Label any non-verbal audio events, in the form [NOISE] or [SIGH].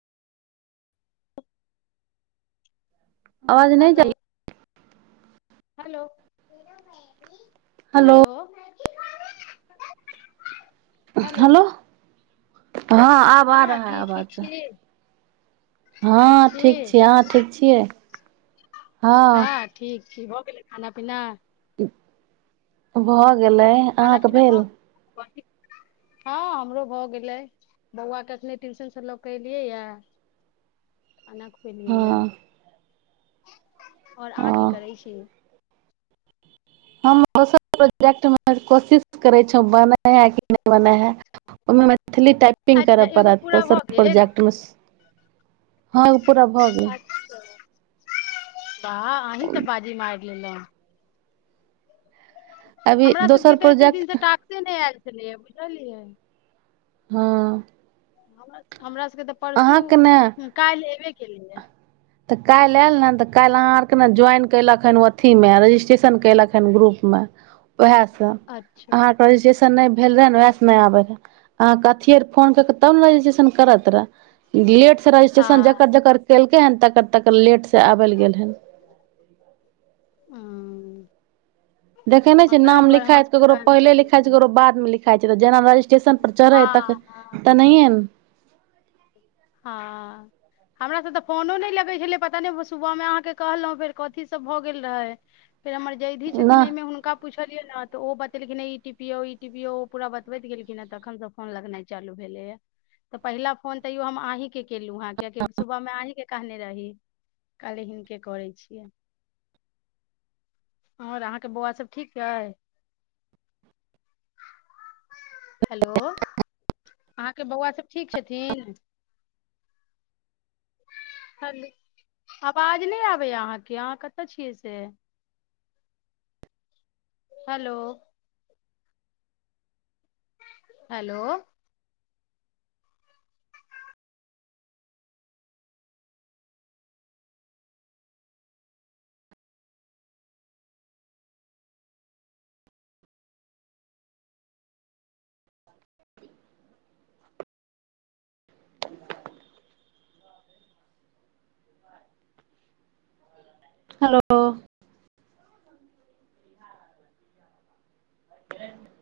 आवाज नहि हेलो जाइया हेलो हेलो हेलो हँ आब आ हँ रहा है की ठीक आवाज छी हँ ठीक छियै अहां ठीक छियै हँ ठीक की भऽ गेलै खाना पीना भ' गेलै खाना अहाँके पीना भेल भऽ गेल हँ हमरो भऽ गेलै बौआके एखने टुइसनसँ लऽ कऽ एलियैया अना खुएलियैया हँ ओर ओ अहाँ की करै छी हम दोसर प्रोजेक्टमे कोशिश करै छौ बनै है कि नहि बनै हइ ओहिमे मै थिली टाइपिंग अच्छा करऽ एगो पड़त तऽ पूरा स भऽ गेल प्रोजक्टमे हँ ओ पूरा भऽ गेल अच्छा वाह अहीं तऽ बाजी मारि लेलौ अभी हमरा दोसर सबके तऽ एते दिन प्रोजेक्ट से टाक्से नहि आयल छलैया बुझलियै हँ हमरा हमरा मरा सबके त' परसु अहाँके ने काल्हि एबे केलियै तऽ काल्हि आयल ने तऽ काल्हि अहाँ आरके ने ज्वाइन कयलक हन अथिमे रजिस्ट्रेशन कयलक हन ग्रुपमे वएहसं अच्छा अहांकें रजिस्ट्रेशन नै भेल रहय न नहि आबय रहा अहां क रतियै फोन क' के तब ने रजिस्ट्रेशन करत रहय डीलेट रजिस्ट्रेशन हँ जकर जकर केल तहन त तब तक लेटसँ आबल गेल हन हं देखै नै छै नाम लिखाइत केकरो पहिले चालू लिखाई छै भेलै केकरो बाद मे लिख खाइत छै जेना रजीस्टेशन पर चहरैह है हँ तक हँ तऽ नहिये हँ हमरास तऽ फोनो नहि लगै छलै पता नहि सुबहमे अहाँकेँ कहलहुँ फेर कथीसभ भऽ गेल रहै फेर हमर जयधि ने छथिन एहिमे हुनका पूछलियै न तऽ ओ बतेलखिन ई टीपीयौ ई टीपीयौ पूरा बतबैत गेलखिन ह तखन स फोन लगनाइ चालू भेलेय तऽ पहिला फोन तैयो हम आहि के केलू ह कियाकी सुबह में आहिके कहने रही कहली हुनके फोन करै छीयै और अहाँ के बउआ सब ठीक अय हैलो अहाँ के बउआ सब ठीक छथी थीन, आवाज़ नै आबैया या अहाँ के अहाँ कत्त छियै से हेलो हेलो हेलो [INAUDIBLE]